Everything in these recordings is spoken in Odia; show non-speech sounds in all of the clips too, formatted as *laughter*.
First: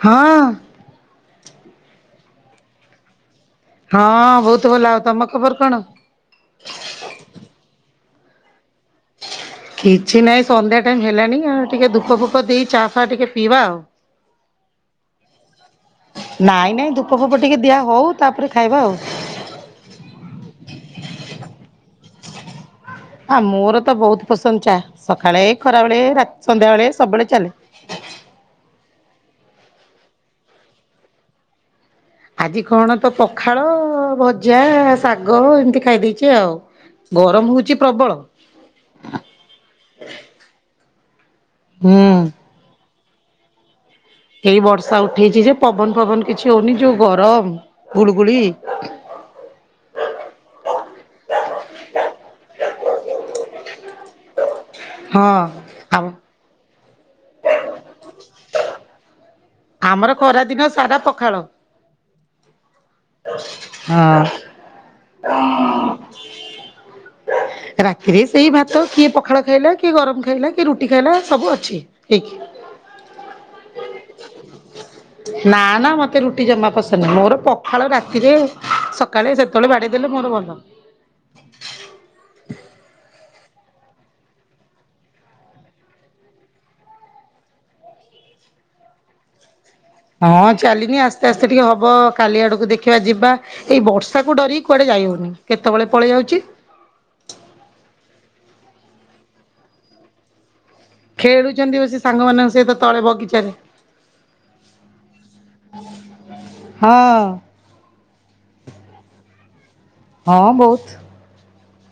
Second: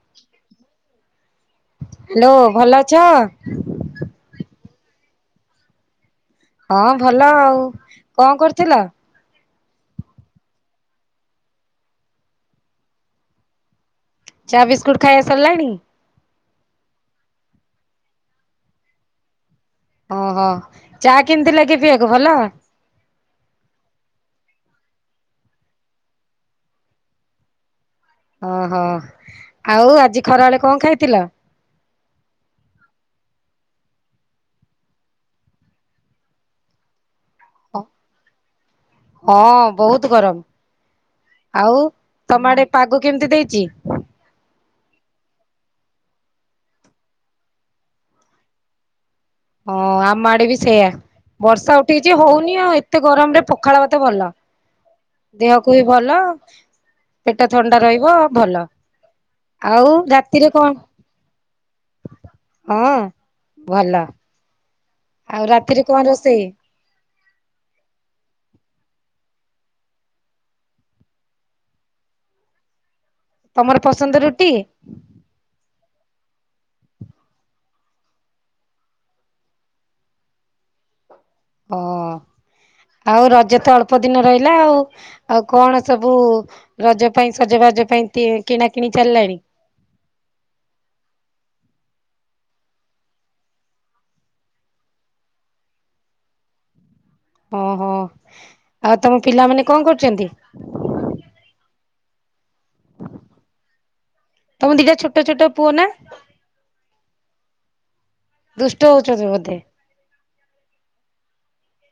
ହଁ ହାଲୋ ଭଲ ଅଛ? ହଁ ବହୁତ ଭଲ ଆଉ ତମ ଖବର କଣ? ହଁ ଭଲ ଆଉ କଣ କରୁଥିଲ? କିଛି ନାହିଁ ସନ୍ଧ୍ୟା ଟାଇମ୍ ହେଲାଣି ଆଉ ଟିକେ ଧୂପ ଫୁଫ ଦେଇ ଚାଫ ଫା ଟିକେ ପିଇବା ଆଉ। ଚା ବିସ୍କୁଟ ଖାଇବା ସରିଲାଣି? ନାଇଁ ନାଇଁ ଧୂପ ଫୁଫ ଟିକେ ଦିଆ ହଉ ତାପରେ ଖାଇବା ଆଉ ଓହୋ ଚା କେମିତି ଲାଗେ ପିଇବାକୁ ଭଲ? ହଁ ମୋର ତ ବହୁତ ପସନ୍ଦ ଚାହା ସକାଳେ ଖରାବେଳେ ସନ୍ଧ୍ୟାବେଳେ ସବୁବେଳେ ଚାଲେ। ଓହୋ ଆଉ ଆଜି ଖରା ବେଳେ କଣ ଖାଇଥିଲ? ଆଜି କଣ ତ ପଖାଳ ଭଜା ଶାଗ ଏମିତି ଖାଇ ଦେଇେଛ ଆଉ। ଗରମ ହଉଛି? ପ୍ରବଳ ହଁ ବହୁତ ଗରମ *unintelligible* ଆଉ ହୁଁ। ତମ ଆଡେ ପାଗ କେମିତି ଦେଇଛି? ଏଇ ବର୍ଷା ଉଠେଇଛି ଯେ ପବନ ଫବନ କିଛି ହଉନି ଯୋଉ ଗରମ ଗୁଳୁଗୁଳି। ହଁ ଆମ ଆଡେ ବି ସେଇଆ। ବର୍ଷା ଉଠେଇଛି ହଉନି ଆଉ ଏତେ ଗରମ ରେ ପଖାଳ ମତେ ଭଲ। ହଁ ଦେହକୁ ବି ଆଉ ଭଲ ପେଟ ଥଣ୍ଡା ରହିବ ଭଲ। ଆଉ ଆମର ଖରା ରାତିରେ ଦିନ ସାରା ପଖାଳ। କଣ? ହଁ ଭଲ ହଁ। ଆଉ ରାତିରେ କଣ ରୋଷେଇ? *inaudible* ରାତିରେ ସେଇ ଭାତ କିଏ ପଖାଳ ଖାଇଲା କିଏ ଗରମ ଖାଇଲା କିଏ ରୁଟି ଖାଇଲା ସବୁ ଅଛି। ହେଇକି। ତମର ପସନ୍ଦ ରୁଟି। ନା ନା ମତେ ରୁଟି ଜମା ପସନ୍ଦ ନୁହଁ ମୋର ପଖାଳ ରାତିରେ ସକାଳେ ସେତେବେଳେ ବାଡ଼େଇ ଦେଲେ ମୋର ଭଲ। ହ ଆଉ ରଜ ତ ଅଳ୍ପ ଦିନ ରହିଲା ଆଉ। ଆଉ କଣ ସବୁ ରଜ ପାଇଁ ସଜବାଜ ପାଇଁ କିଣା କିିଣି ଚାଲିଲାଣି? ହଁ ଚାଲିନି ଆସ୍ତେ ଆସ୍ତେ ଟିକେ ହବ କାଲି ଆଡକୁ ଦେଖିବା ଯିବା। ଏଇ ବର୍ଷାକୁ ଡରିକି କୁଆଡ଼େ ଯାଇହଉନି କେତେବେଳେ ପଳେଇ ଯାଉଛି। ହଁ ହଁ ଆଉ ତମ ପିଲାମାନେ କଣ କରୁଛନ୍ତି। ଖେଳୁଛନ୍ତି ବସି ସାଙ୍ଗମାନଙ୍କ ସହିତ ତଳେ ବଗିଚାରେ। ତମ ର ଦିଟା ଛୋଟ ଛୋଟ ପୁଅ ନା। ହଁ ଦୁଷ୍ଟ ହଉଛନ୍ତି ବୋଧେ। ହଁ ବହୁତ୍।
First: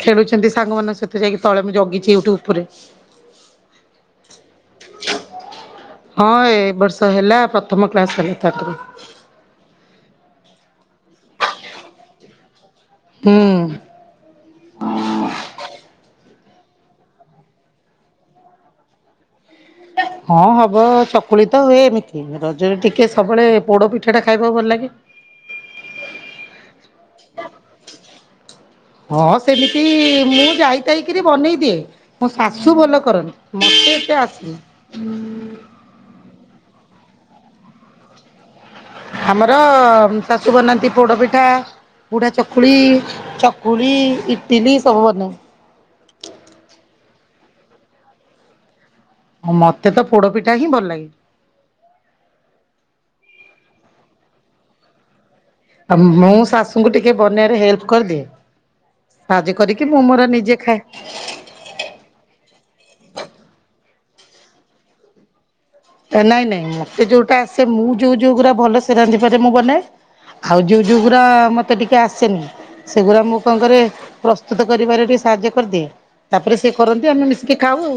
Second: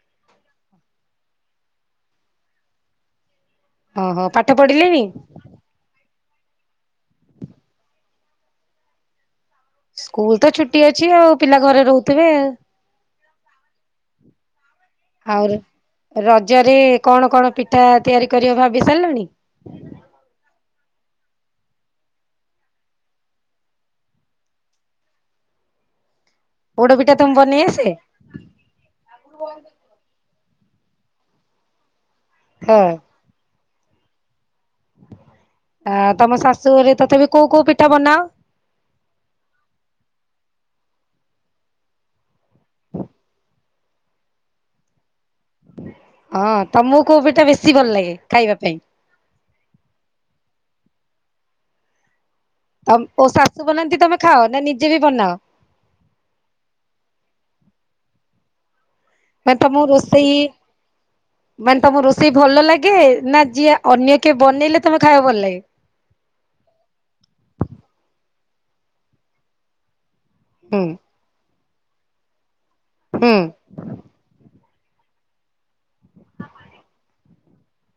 ଖେଳୁଛନ୍ତି ସାଙ୍ଗମାନଙ୍କ ସହିତ ଯାଇ ତଳେ ମୁଁ ଜଗିଛି ଏଉଠୁ ଉପରେ। ଓହୋ, ପାଠ ପଢିଲେଣିି? ହଁ ଏ ବର୍ଷ ହେଲା ପ୍ରଥମ କ୍ଲାସ୍ କଲେ ତାପରେ। ସ୍କୁଲ୍ ତ ଛୁଟି ଅଛି ଆଉ ପିଲା ଘରେ ରହୁଥିବେ? ହୁଁ। ଆଉ ରଜରେ କଣ କଣ ପିଠା ତିଆରି କରିବ ଭାବି ସାରିଲଣି? ହଁ ହବ ଚକୁଳି ତ ହୁଏ ଏମିତି, ରଜରେ ଟିକେ ସବୁବେଳେ ପୋଡ ପିଠା ଟା ଖାଇବାକୁ ଭଲ ଲାଗେ। ପୋଡ଼ ପିଠା ତୋମ ବନେଇ ଆସେ? ହଁ ସେମିତି ମୁଁ ଯାଇତାଇକିରି ବନେଇ ଦିଏ। ମୋ ଶାଶୁ ହଁ ଭଲ କରନ୍ତି, ମୋତେ ଏତେ ଆସିନି। ଅ, ତୋମ ଶାଶୁଘରେ ତଥାପି କୋଉ କୋଉ ପିଠା ବନାଅ? ଆମର ଉଁ, ଶାଶୁ ବନାନ୍ତି ପୋଡ ପିଠା, ବୁଢା ଚକୁଳି, ଚ କୁଳି, ଇଟିଲି ସବୁ ବନା *inaudible* ହଁ ତୋମକୁ କୋଉ ପିଠା ବେଶୀ ଭଲ ଲାଗେ ଖାଇବା ପାଇଁ? ଆଉ ମୋତେ ତ ପୋଡ ପିଠା ହିଁ ଭଲ ଲାଗେ। ଅମ୍, ଓ ଶାଶୁ ବନାନ୍ତି ତୋମେ ଖାଅ ନା ନିଜେ ବି ବନାଅ? ଆଉ ମୁଁ ଶାଶୁଙ୍କୁ ଟିକେ ବନେଇବାରେ ହେଲ୍ପ କରିଦିଏ। ସାହାଯ୍ୟ ମାନେ ତମକୁ କରିକି ମୁଁ ମୋର ରୋଷେଇ ନିଜେ ଖାଏ। ମାନେ ତୋମ ରୋଷେଇ ଭଲ ଲାଗେ ନା ଯିଏ ଅନ୍ୟ କିଏ ବନେଇଲେ ତୋମେ ଖାଇବାକୁ ଭଲ ଲାଗେ? ଅ, ନାଇଁ ନାଇଁ ମୋତେ ଯୋଉଟା ଆସେ ମୁଁ ଯୋଉ ଯୋଉ ଗୁରା ଭଲ ସେ ରାନ୍ଧିପାରେ ମୁଁ ବନାଏ। ଆଉ ହୁଁ ଯୋଉ ଯୋଉଗୁରା ମୋତେ ଟିକେ ଆସେନି, ସେଗୁଡା ହୁଁ ମୁଁ କଣ କରେ ପ୍ରସ୍ତୁତ କରିବାରେ ଟିକେ ସାହାଯ୍ୟ କରିଦିଏ। ତାପରେ ସେ କରନ୍ତି ଆମେ ମିଶିକି ଖାଉ ଆଉ।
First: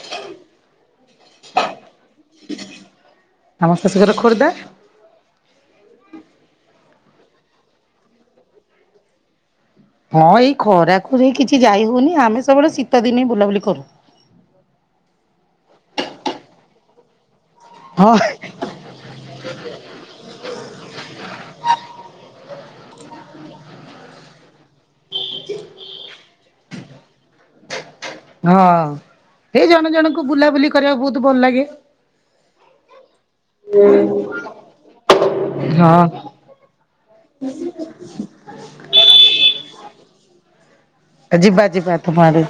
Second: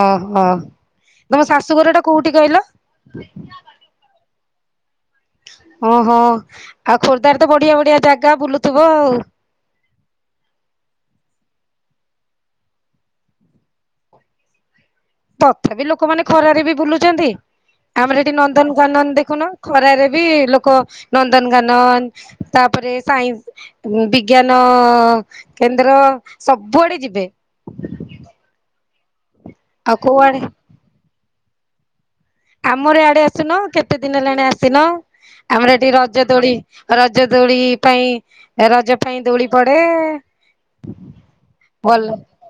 ଓହୋ, ଓ ତୋମ ଶାଶୁଘର ଟା କୋଉଠି କହିଲ? ଆମ ଶାଶୁ ଘର ଖୋର୍ଦ୍ଦା। ଓହୋ, ଆଉ ଖୋର୍ଦ୍ଧାରେ ତ ବଢିଆ ବଢିଆ ଜାଗା ବୁଲୁଥିବ ଆଉ? ହଁ ଏଇ ଖରା ଯୋଉ କିଛି ଯାଇ ହଉନି। ଆମେ ସବୁବେଳେ ଶୀତ ଦିନେ ବୁଲାବୁଲି କରୁ। ତଥାପି ଲୋକମାନେ ଖରାରେ ବି ବୁଲୁଛନ୍ତି। ହଁ ଆମର ସେଠି ନନ ନ୍ଦନକାନନ ଦେଖୁନ ଖରାରେ ବି ଲୋକ ନନ୍ଦନକାନନ ତାପରେ ସାଇନ୍ସ ବିଜ୍ଞାନ କେନ୍ଦ୍ର ସବୁଆଡେ ଯିବେ। ହଁ ଏଇ ଜଣ ଆଉ ଜଣଙ୍କୁ କୋଉଆଡେ ବୁଲାବୁଲି କରିବାକୁ ବହୁତ ଭଲ ଲାଗେ। ଆମର ଇଆଡେ ଆସୁନ କେତେ ଦିନ ହେଲାଣି ଆସିନ। ଆମର ଏଠି ରଜ ହଁ ଦୋଳି ରଜ ଦୋଳି ପାଇଁ ରଜ ପାଇଁ ଦୋଳି ପଡେ। ଏ ଯିବା ଯିବା ତୋମ ଆଡେ।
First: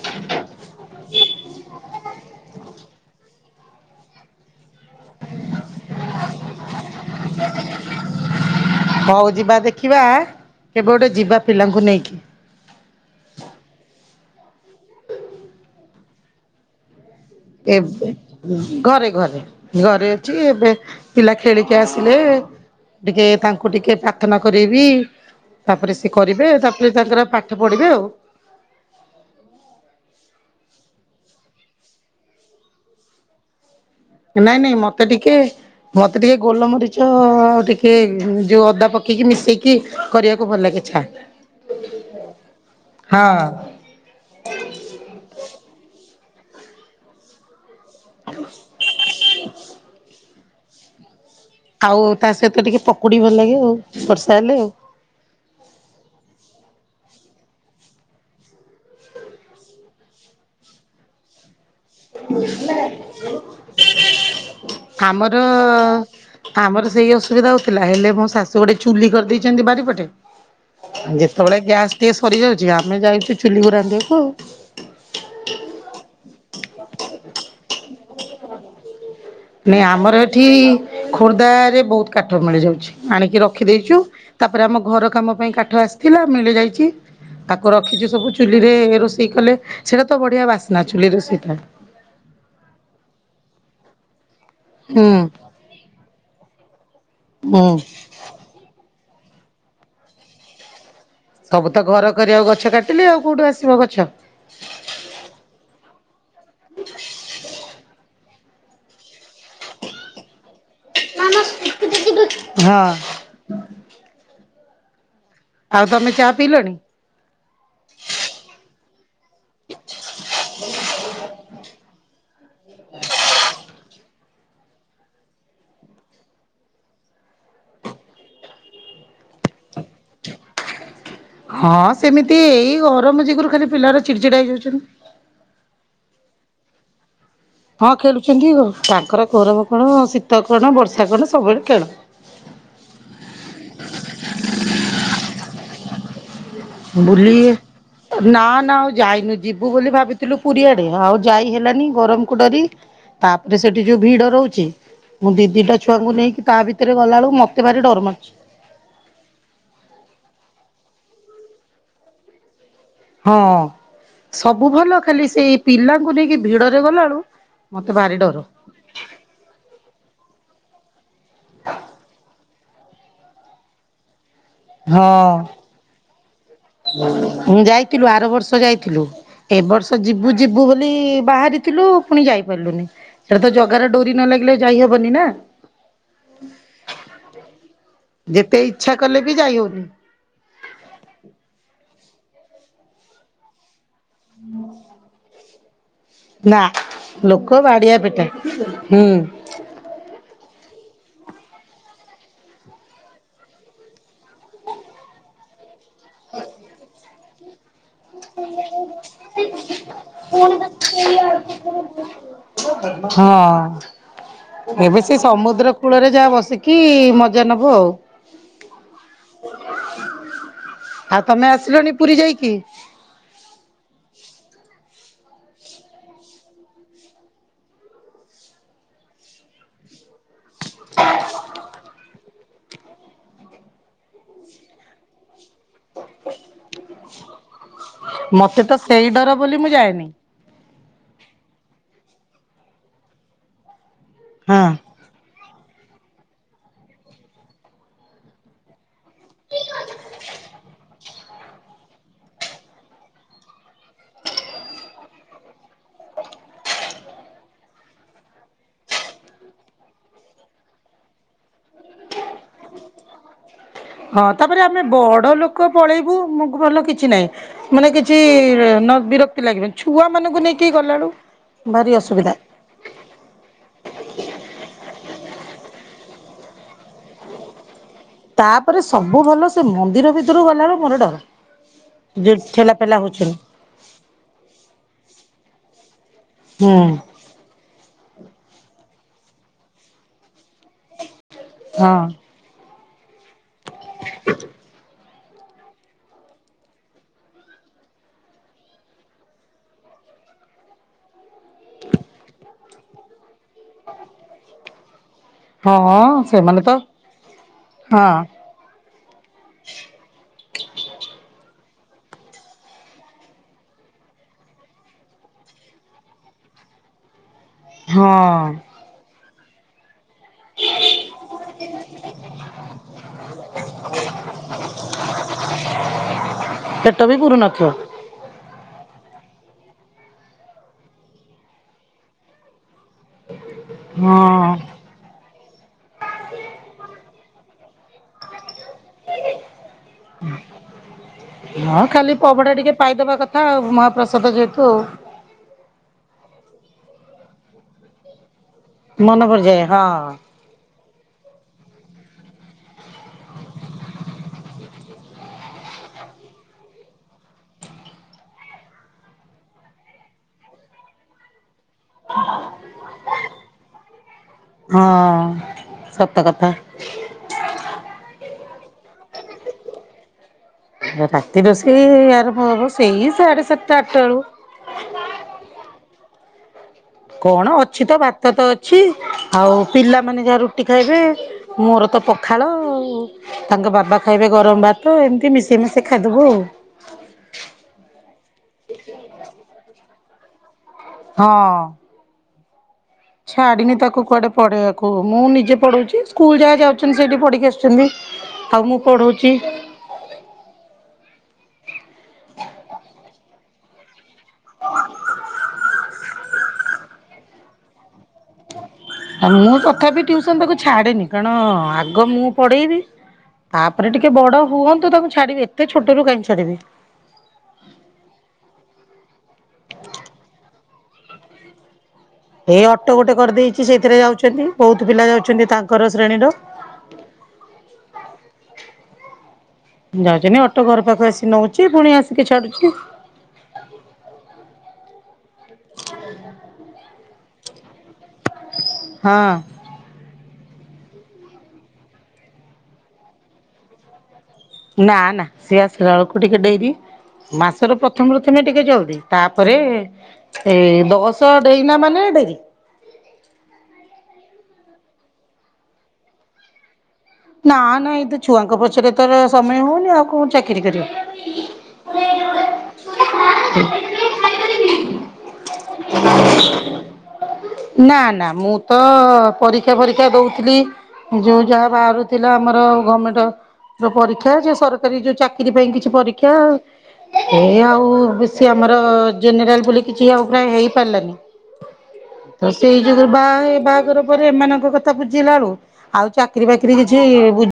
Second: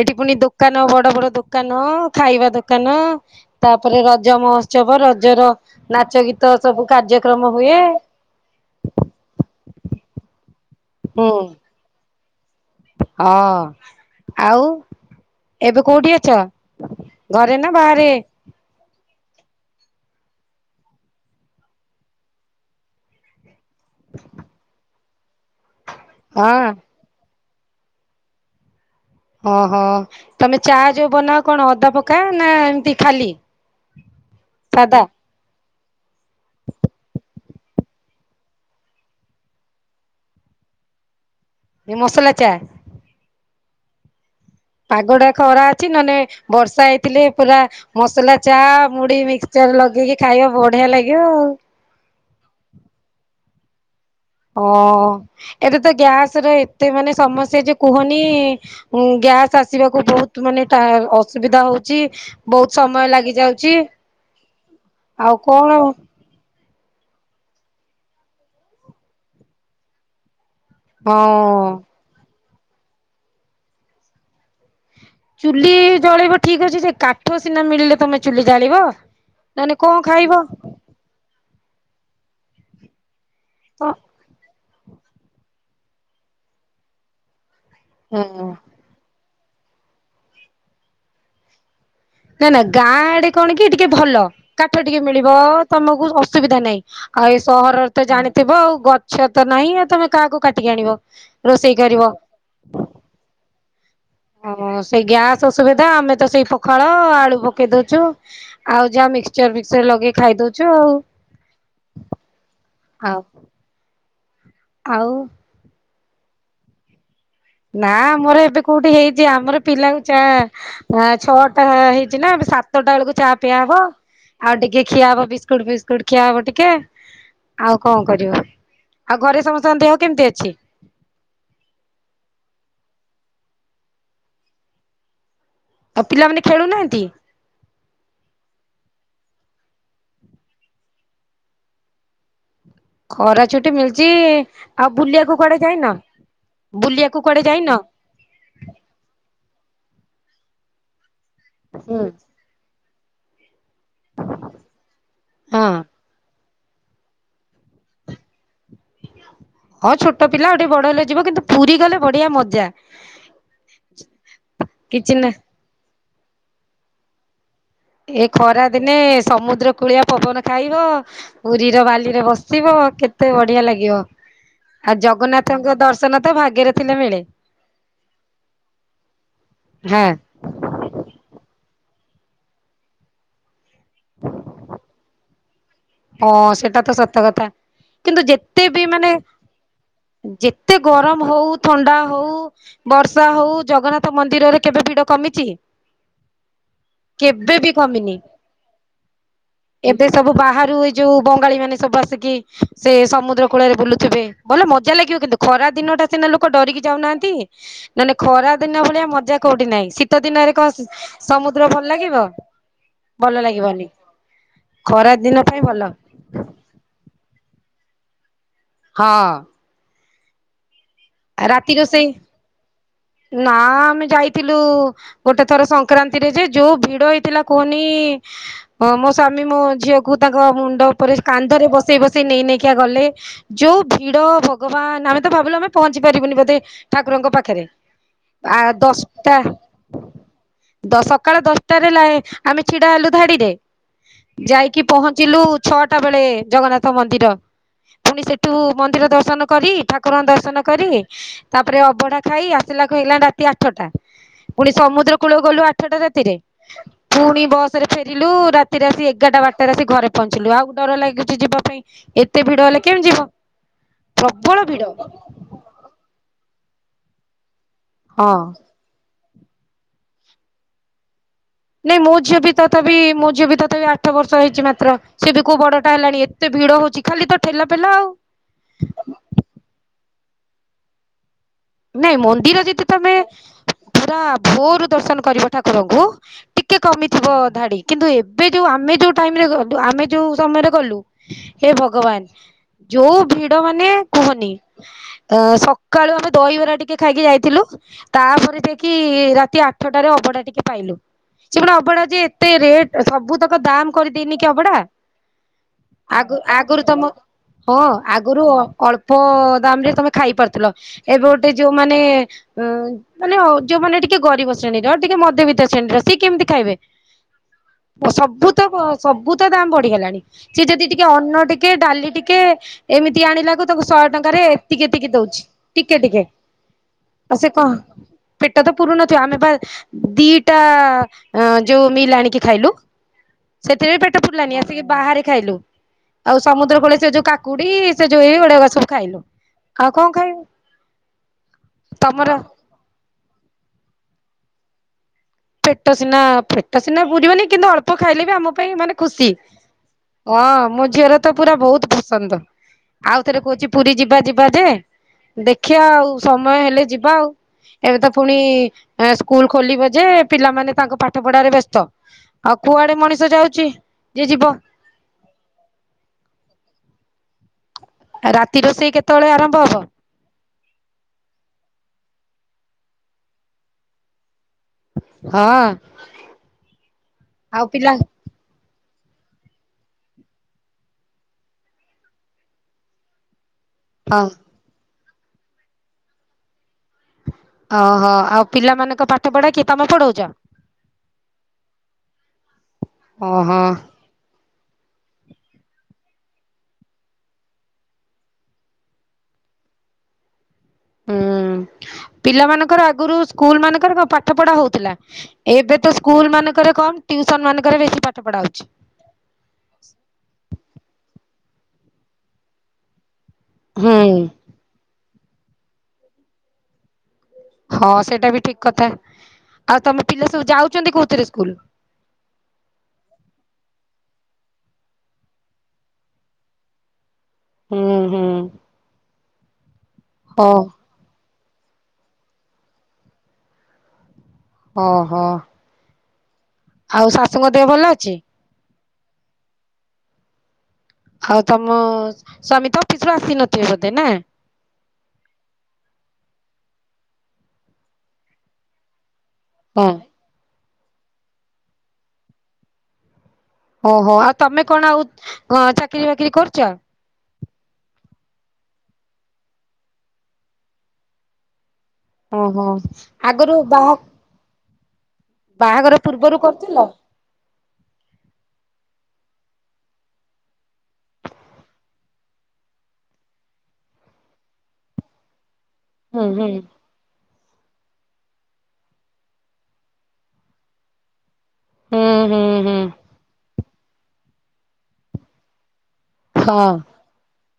ଏଇଠି ପୁଣି ଦୋକାନ ବଡ ବଡ ଦୋକାନ। ଖାଇବା ଦୋକାନ। ତାପରେ ରଜ ମହୋତ୍ସବ। ରଜ ର ନାଚ ଗୀତ ସବୁ କାର୍ଯ୍ୟକ୍ରମ ହୁଏ। ହଉ ଯିବା ଦେଖିବା କେବେ ଗୋଟେ ହୁଁ ଯିବା ପିଲାଙ୍କୁ ନେଇକି। ହଁ ଆଉ ଏବେ କୋଉଠି ଅଛ? ଘରେ ନା କେବେ? ବାହାରେ ଉଁ, ଘରେ ଘରେ ଘରେ ଅଛି ଏବେ ପିଲା ଖେଳିକି ଆସିଲେ। ଟିକେ ତାଙ୍କୁ ଟିକେ ପ୍ରାର୍ଥନା କରେଇବି। ତାପରେ ସେ କରିବେ। ହଁ ତାପରେ ତାଙ୍କର ପା ଠ ପଢିବେ ଆଉ। ଓହୋ, ତୋମେ ଚା ଯୋଉ ବନାଅ କଣ ଅଦା ପକା ନା ଏମିତି ଖାଲି? ନାଇଁ ନାଇଁ ସାଦା ମତେ ଟିକେ ମତେ ଟିକେ ଗୋଲମରିଚ ଆଉ ଟିକେ ଯୋଉ ଅଦା ପକେଇକି ମିଶେଇକି କରିବାକୁ ଭଲ ଲାଗେ। ଚ୍ଛା। ଏ ମୁସଲା ଚା। ହଁ। ପାଗ ଟା ଖରା ଅଛି ନହେଲେ ବର୍ଷା ହେଇଥିଲେ ପୁରା ମସଲା ଚା ମୁଡି ମିକସ ଚର ଲଗେଇକି ଖାଇବ ବଢିଆ ଲାଗିବ ଆଉ। ଆଉ ତା ସହିତ ଟିକେ ପକୁଡି ଭଲ ଲାଗିବ ଆଉ ବ ଓ ଏଟା ତ ଗ୍ୟାସ ର ଏତେ ମାନେ ସମସ୍ୟା ଯେ କୁହନି। ଉ ଗ୍ୟାସ୍ ଆସିବାକୁ ବହୁତ ମାନେ ତା ଅସୁବିଧା ହଉ ଚି ବହୁତ ସମୟ ଲାଗି ଯାଉଛି ଆମର ଆଉ କଣ? ଆମର ସେଇ ଅସୁବିଧା ହଉଥିଲା ହେଲେ ମୋ ଶାଶୁ ଗୋଟେ ଚୁଲି କରିଦେଇଛନ୍ତି ବାରିପଟେ। ଯେତେବେଳେ ହଁ ଗ୍ୟାସ୍ ଟିକେ ସରିଯାଉଛି ଆମେ ଯାଇଛୁ ଚୁଲିକୁ ରାନ୍ଧିବାକୁ ଆଉ। ଚୁଲି ଜଳିବ ଠିକ ଅଛି ଯେ କାଠ ସିନା ମିଳିଲେ ତମେ ଚୁଲି ଜାଳିବ। ନହେଲେ ନାଇଁ କଣ ଆମର ଖାଇବ ଏଠି ଖୋର୍ଦ୍ଧ ରେ ବହୁତ କାଠ ମିଳିଯାଉଛି ଆଣିକି ତ ରଖିଦେଇଛୁ ତା ତାପରେ ଆମ ଘର କାମ ପାଇଁ କାଠ ଆସିଥିଲା ମିଳି ଯାଇଛି ତାକୁ ରଖିଛି ସବୁ ଚୁଲିରେ ରୋଷେ ଇ କଲେ ସେଇଟା ତ ବଢିଆ ବାସ୍ନା ଚୁଲି ରୋଷେଇ ଟା। ନା ନା ଗାଁ ଆଡେ କଣ କି ଟିକେ ଭଲ କାଠ ଟିକେ ହୁଁ ମିଳିବ ତମକୁ ଅସୁବିଧା ନାଇଁ‌। ଆଉ ଏ ହୁଁ ସହରରେ ତ ଜାଣିଥିବ ଆଉ ଗଛ ତ ନାହିଁ ଆଉ ତମେ କାହାକୁ କାଟିକି ଆଣିବ? ସବୁ ରୋଷେଇ ତ କରିବ ଘର କରିବାକୁ ଗଛ କାଟିଲେ ଆଉ କୋଉଠୁ ଆସିବ ଗଛ? ସେଇ ଗ୍ୟାସ ଅସୁବିଧା ଆମେ ତ ସେଇ ପଖାଳ ଆଳୁ ପକେଇ ଦଉଛୁ। ଆଉ ଯାହା ମିକ୍ସଚର ଫିକଚର ଲଗେଇ ଖାଇ ଦଉଛୁ ଆଉ। ହଁ। ଆଉ ଆଉ ଆଉ ତମେ ଚା ପିଇଲଣି? ନା ଆମର ଏବେ କୋଉଠି ହେଇଛି ଆମର ପିଲାକୁ ଚା ଛଅଟା ହେଇଛି ନା ଏବେ ସାତଟା ବେଳକୁ ଚା ପିଆହବ। ଆଉ ଟିକେ ଖିଆହବ ବିସ୍କୁଟ ଫିସ୍କୁଟ ଖିଆ ହବ ଟିକେ ଆଉ କଣ କରିବ ଆଉ ଘରେ ସମସ୍ତଙ୍କ ଦେହ କେମିତି ଅଛି? ହଁ ସେମିତି ଏଇ ଗରମ ଯୋଗୁରୁ ଖାଲି ପିଲାର ଚିଡିଚିଡା ହେଇଯାଉଛନ୍ତି। ଆଉ ପିଲାମାନେ ଖେଳୁନାହାଁନ୍ତି? ହଁ ଖେଳୁଛନ୍ତି ତାଙ୍କର ଗରମ କଣ ଶୀତ କଣ ବର୍ଷା କଣ ସବୁବେଳେ ଖେଳ। ଖରା ଛୁଟି ମିଳଛି ଆଉ ବୁଲିଆକୁ କୁଆଡେ ଯାଇନ? ବୁଲିବାକୁ କୁଆଡେ ଯାଇନ ବୁଲିକି ନା ନା ଆଉ ଯାଇନୁ ଯିବୁ ବୋଲି ଭାବିଥିଲୁ ପୁରୀଆଡେ ଆଉ ଯାଇ ହେଲାନି ହୁଁ ଗରମ କୁ ଡରି ତାପରେ ସେଠି ଯୋଉ ଭିଡ ରହୁଛି ମୁଁ ହଁ। ଦିଦିଟା ଛୁଆଙ୍କୁ ନେଇକିରି ତା ଭିତରେ ଗଲାବେଳୁ ମତେ ଭାରି ଡର ମାରୁଚି। ହଁ ଛୋଟ ପିଲା ଆଉ ଟିକେ ବଡ ହେଲେ ଯିବ କିନ୍ତୁ ପୁରୀ ଗଲେ ବଢିଆ ମଜା। ହଁ ସବୁ ଭଲ କିଛି ଖାଲି ନା ସେଇ ପିଲାଙ୍କୁ ନେଇକି ଭିଡରେ ଗଲା ଳୁ ଏ ଖରାଦିନେ ସମୁଦ୍ର କୂଳିଆ ପବନ ଖାଇବ। ପୁରୀର ବାଲିରେ ବସିବ କେତେ ବଢିଆ ଲାଗିବ। ହା ଜଗନ୍ନାଥଙ୍କ ଦର୍ଶନ ତ ଭାଗ୍ୟରେ ଥିଲେ ମିଳେ ମୁଁ ଯାଇଥିଲୁ ଆର ବର୍ଷ ଯାଇଥିଲୁ ଏ ବର୍ଷ ହଁ ଯିବୁ ଯିବୁ ବୋଲି ବାହାରିଥିଲୁ ପୁଣି ଯାଇପାରିଲୁନି ସେଇଟା ତ ଜଗାର ଡୋରି ନ ଲାଗିଲେ ଯାଇ ହେବନି ନା। ହଁ ସେଟା ତ ସତ କଥା, କିନ୍ତୁ ଯେତେ ବି ଇଚ୍ଛା ମାନେ କଲେ ଯାଇ ହଉନି। ଯେତେ ଗରମ ହଉ, ଥଣ୍ଡା ହଉ, ବର୍ଷା ହଉ, ଜଗନ୍ନାଥ ଥ ମନ୍ଦିରରେ କେବେ ଭିଡ଼ କମିଚି? ନା ଲୋକ ବାଡ଼ିଆ ପିଟା, ହୁଁ। ଏବେ ସବୁ ବାହାର ଯୋଉ ଏଇ ଯୋଉ ବଙ୍ଗାଳୀ ମାନେ ସବୁ ଆସିକି ସେ ସମୁଦ୍ର କୂଳରେ ବୁଲୁଥିବେ ଭଲ ମଜା ଲାଗିବ କିନ୍ତୁ। ଖରା ଦିନଟା ସିନା ଲୋକ ଡରିକି ଯାଉନାହାନ୍ତି। ନହନେ ଖରାଦିନ ଭଳିଆ ମଜା କୋଉଠି ନାହିଁ, ଶୀତ ହଁ ଦିନରେ କସ୍ ସମୁଦ୍ର ଭଲ ଲାଗିବ? ହଁ, ଭଲ ଲାଗିବନି ଏବେ ଖରା ସେ ଦିନ ସମୁ ପାଇଁ ମୁଦ୍ର ଭଲ କୂଳରେ ଯାହା ବସିକି ମଜା ନବୁ ଆଉ। ହଁ *inaudible* ରାତି ଆସିଲଣି ରୋଷେଇ? ପୁରୀ ଯାଇକି ନା ଆମେ ଯାଇଥିଲୁ ଗୋଟେ ଥର ସଂକ୍ରାନ୍ତିରେ ଯାଇଚୁ ଯୋଉ ଭିଡ ହେଇଥିଲା କୁହନି ଅ ମୋ ସ୍ଵାମୀ ମୋ ଝିଅ କୁ ତାଙ୍କ ମୁଣ୍ଡ ଉପରେ କାନ୍ଧରେ ବସେଇ ବସେଇ ନେଇ ନେଇକି କିଆ ଗଲେ ଯୋଉ ଭିଡ଼ ଭଗବାନ ଆମେ ତ ଭାବିଲୁ ଆମେ ପହଞ୍ଚି ପାରିବୁନି ବୋଧେ ଠାକୁରଙ୍କ ପାଖରେ। ଆ ମତେ ତ ସେଇ ଦଶଟା ଡର ବୋଲି ମୁଁ ଯାଏନି। ଦ ସକାଳ ଦଶଟାରେ ଲାଇ ଆମେ ଛିଡାହେଲୁ ଧାଡିରେ, ହଁ। ଯାଇକି ପହଞ୍ଚିଲୁ ଛଅଟା ବେଳେ ଜଗନ୍ନାଥ ମନ୍ଦିର ପୁଣି ସେଠୁ ମନ୍ଦିର ଦର୍ଶନ କରି ଠାକୁରଙ୍କ ଦର୍ଶନ କରି ତାପରେ ଅବଢ଼ା ଖାଇ ଆସିଲାକୁ ହେଲା ରାତି ଆଠଟା। ପୁଣି ସମୁଦ୍ର କୂଳକୁ ଗଲୁ ଆଠଟା ରାତିରେ। ପୁଣି ବସ୍ ରେ ଫେରିଲୁ ରାତିରେ ଆସି ଏଗାରଟା ବାରଟାରେ ଆସି ଘରେ ପହଞ୍ଚିଲୁ ଆଉ ଡର ଲାଗୁଛି ଯିବା ପାଇଁ। ଏତେ ଭିଡ ହେଲେ କେମିତି ଯିବୁ? ହଁ ତାପରେ ଆମେ ବଡ ଲୋ କ ପଳେଇବୁ ମୁଗ୍ ଭଲ କିଛି ନାହିଁ ମାନେ କିଛି ହଁ ନଲେ ବିରକ୍ତି ଲାଗିବନି। ଛୁଆମାନଙ୍କୁ ନେଇକି ଗଲା ବେଳୁ ନାଇଁ ମୋ ଝିଅ ବି ତଥାବି ମୋ ଝିଅ ବି ତଥାବି ଆଠ ବର୍ଷ ହେଇଛି ମାତ୍ର, ସେବି କୋଉ ବଡଟା ହେଲାଣି ଏତେ ଭିଡ ହଉଛି ଖାଲି ତ ଠେଲା ପେଲା ଆଉ। ତାପରେ ସବୁ ଭଲ ସେ ମନ୍ଦିର ଭିତରକୁ ଗଲାବେଳୁ ମୋର ଡର। ନାଇଁ ଯୋଉ ମନ୍ଦିର ଠେଲା ଯଦି ପେଲା ତମେ ହଉଛନ୍ତି ପୁରା ଭୋରୁ ଦର୍ଶନ କରିବ ଠାକୁରଙ୍କୁ ହୁଁ ଟିକେ କମି ଥିବ ଧାଡି, କିନ୍ତୁ ଏବେ ଯୋଉ ଆମେ ଯୋଉ ଟାଇମରେ ଗ ବ୍ ଆମେ ଯୋଉ ସମୟରେ ଗଲୁ ହେ ହଁ। ଭଗବାନ ଯୋଉ ଭିଡ଼ ମାନେ କୁହନି ଅ ସକାଳୁ ଆମେ ଦହିବରା ଟିକେ ଖାଇକି ଯାଇଥିଲୁ ତାପରେ ଯାଇକି ରାତି ଆଠଟାରେ ଅଭଡ଼ା ଟିକେ ପାଇଲୁ। ସେ ପୁଣି ଅଭଡା ଯେ ଏତେ ରେଟ ସବୁ ତକ ଦାମ୍ କରିଦେଇନି କି ଅଭଡା? ହଁ ଆଗୁ ସେମାନେ ତ ଆଗରୁ ତମ, ହଁ ଆଗରୁ ଅଳ୍ପ ପ ଦାମରେ ତମେ ଖାଇ ପାରୁଥିଲ ଏବେ ଗୋଟେ ଯୋଉମାନେ ଉ ମାନେ ଅ ଯୋଉମାନେ ଟିକେ ଗରିବ ଶ୍ରେଣୀରେ ଟିକେ ମଧ୍ୟବିତ୍ତ ଶ୍ରେଣୀର ସିଏ କେମିତି ଖାଇବେ? ଓ ହଁ ସବୁତକ ସବୁତ ଦାମ୍ ବଢିଗଲାଣି। ସିଏ ଯଦି ଟିକେ ଅନ୍ନ ଟିକେ ଡ଼ାଲି ଟିକେ ଏମିତି ଆଣିଲାକୁ ତାକୁ ଶହେ ଟଙ୍କାରେ ଏତିକି ଏତିକି ଦଉଛି। ଟିକେ ଟିକେ, ପେଟ ବି ପୁରୁ ଆଉ ସେ କଁ ନଥିବ। ପେଟ ତ ପୁରୁନଥିବ ଆମେପା ଦିଇଟା ଅଁ ଯୋଉ ମିଲ୍ ଆଣିକି ଖାଇଲୁ। ସେଥିରେ ବି ପେଟ ହଁ ପୁରିଲାନି ଆସିକି ବାହାରେ ଖାଇଲୁ ଆଉ ସମୁଦ୍ର କୂଳ ସେ ଯୋଉ କା କୁଡି ସେ ଯୋଉ ଇଏ ଗୁଡାକ ସବୁ ଖାଇଲୁ ଆଉ କଣ ଖାଇବୁ। ହଁ ଖାଲି ତମର ପଭଡା ଟିକେ ପାଇଦବା କଥା ଆଉ ମହାପ୍ରସାଦ ଯେହେତୁ ଆଉ। ପେଟ ସିନା ପେଟ ସିନା ପୁରି ବନି କିନ୍ତୁ ଅଳ୍ପ ଖାଇଲେ ବି ଆମ ପାଇଁ ମାନେ ମନେ ଖୁସି। ପଡିଯାଏ ହଁ ହଁ ମୋ ଝିଅର ତ ପୁରା ବୋହୁତ ଫସନ୍ଦ ଆଉ ଥରେ କୋହୁଚି ପୁରି ଯିବା ଯିବା ଯେ ଦେଖିବା ଆଉ ସମୟ ହେଲେ ଯିବା ଆଉ। ଏବେ ତ ପୁଣି ଏଁ ସ୍କୁଲ ଖୋଲିବ ଯେ ପିଲାମାନେ ତାଙ୍କ ପାଠ ପଢାରେ ବ୍ୟସ୍ତ ଆଉ କୁଆଡେ ମଣିଷ ଯାଉଚି ଯେ ଯିବ। ହଁ ସତ କଥା। ରାତି ରୋଷେଇ କେତେବେଳେ ଆରମ୍ଭ ହବ? ରାତି ରୋଷେଇ ଆରମ୍ଭ ହବ ସେଇ ସାଢେ ସାତଟା ଆଠଟା ବେଳକୁ ହଁ। କଣ ଆଉ ଅଛି ପିଲା ତ ଭାତ ତ ଅଛି ଆଉ ପିଲାମାନେ ଯାହା ରୁଟି ଖାଇବେ। ମୋର ତ ପଖାଳ ଆଉ ତାଙ୍କ ବାବା ହଁ ଖାଇବେ ଗରମ ଭାତ ଏମିତି ମିଶେଇ ମିଶେଇ ଖାଇଦୋବୁ। ଓହୋ ଆଉ ପିଲାମାନଙ୍କ ପାଠ ପଢା କିଏ ତମେ ପଢୋଉଚ? ହଁ। ଓହୋ ଛାଡିନି ତାକୁ କୁଆଡେ ପଢେଇବାକୁ ମୁଁ ନିଜେ ପଢୋଉଚି ସ୍କୁଲ ଯାହା ଯାଉଚନ୍ତି ସେଇଠି ପଢିକି ଆସୁଚନ୍ତି। ଆଉ ମୁଁ ପଢୋଉଚି। ହୁଁ ପିଲାମାନଙ୍କର ଆଗରୁ ସ୍କୁଲ ମାନଙ୍କର କଣ ପାଠ ପଢା ହୋଉଥିଲା ଏବେ ତ ସ୍କୁଲ ମାନଙ୍କରେ କମ୍ ଟିଉସନ ମାନଙ୍କରେ ବେଶୀ ପାଠ ପଢା ହୋଉଚି। ଆ ମୁଁ ତଥାପି ଟ୍ୟଉସନ୍ ତାକୁ ଛାଡେନି କାରଣ ଆଗ ମୁଁ ପଢେଇବି। ତାପରେ ହୁଁ ଟିକେ ବଡ ହୁଅନ୍ତୁ ତାକୁ ଛାଡିବି। ଏତେ ଛୋଟରୁ କାହିଁକି ଛାଡିବି। ହଁ ସେଟା ବି ଠିକ୍ କଥା। ଆଉ ତମେ ପିଲା ସବୁ ଯାଉଚନ୍ତି କୋଉଥିରେ ସ୍କୁଲ? ଏ ଅଟୋ ଗୋଟେ କରିଦେଇଚି ସେଇଥିରେ ଯାଉଚନ୍ତି ବୋହୁତ ପିଲା ଯାଉଚନ୍ତି ତାଙ୍କର ଶ୍ରେଣୀର। ହୁଁ ହୁଁ। ଯାଉଚନ୍ତି ହଁ ଅଟୋ ଘର ପାଖକୁ ଆସି ନୋଉଚି ଫୁଣି ଆସିକି ଛାଡୁଚି। ଓହୋ। *inaudible* ଆଉ ଶାଶୁଙ୍କ ଦେହ ଭଲ ଅଛି? ହଁ। ଆଉ ତମ ସ୍ଵାମୀ ତ ଅଫିସରୁୁ ଆସିନଥିବେ ବୋଧେ ନା? ନା ନା ସିଏ ଆସିଲା ବେଳକୁ ଟିକେ ଡେରି ମାସର ପ୍ରଥମେ ପ୍ରଥମେ ଟିକେ ଜଲଦି ତାପରେ ହଁ ସେ ଦଶ ଡେଇଁନା ମାନେ ଡେରି। ଓହୋ ଆଉ ତମେ କଣ ଆଉ ଅଁ ଚାକିରି ବାକିରି କରୁଚ? ନା ନା ଏଇ ତ ଛୁଆଙ୍କ ପଛରେ ତାର ସମୟ ହୋଉନି ଆଉ କୋଉ ଚାକିରି କରିବ। ଓହୋ ଆଗରୁ ବାହା ବାହାଘର ପୂର୍ବରୁ କରୁଥୁଲ? ନା ନା ମୁଁ ତ ପରୀକ୍ଷା ପରୀକ୍ଷା ଦୋଉଥିଲି। ଯୋଉ ଯାହା ବାହାରୁଥିଲା ଆମର ଗମେଣ୍ଟ ଳର ପରୀକ୍ଷା ଯୋଉ ସର କାରୀ ଯୋଉ ଚାକିରି ପାଇଁ କିଛି ହୁଁ ପରୀକ୍ଷା ହୁଁ ସେ ଆଉ ବେଶୀ ଆମର ଜେନେରାଲ ବୋଲି କିଛି ଆଉ ପ୍ରାୟ ହେଇପାରିଲାନି। ହୁଁ। ହୁଁ ତ ହୁଁ ସେଇ ଯୋଗୁରୁ ବାହାହେ-ବାହାଘର ପରେ ଏମାନଙ୍କ କଥା ବୁଝିଲା ବେଳୁ ଆଉ ଚାକିରି ହଁ। ବାକିରି କିଛି ଯେ ବୁଝି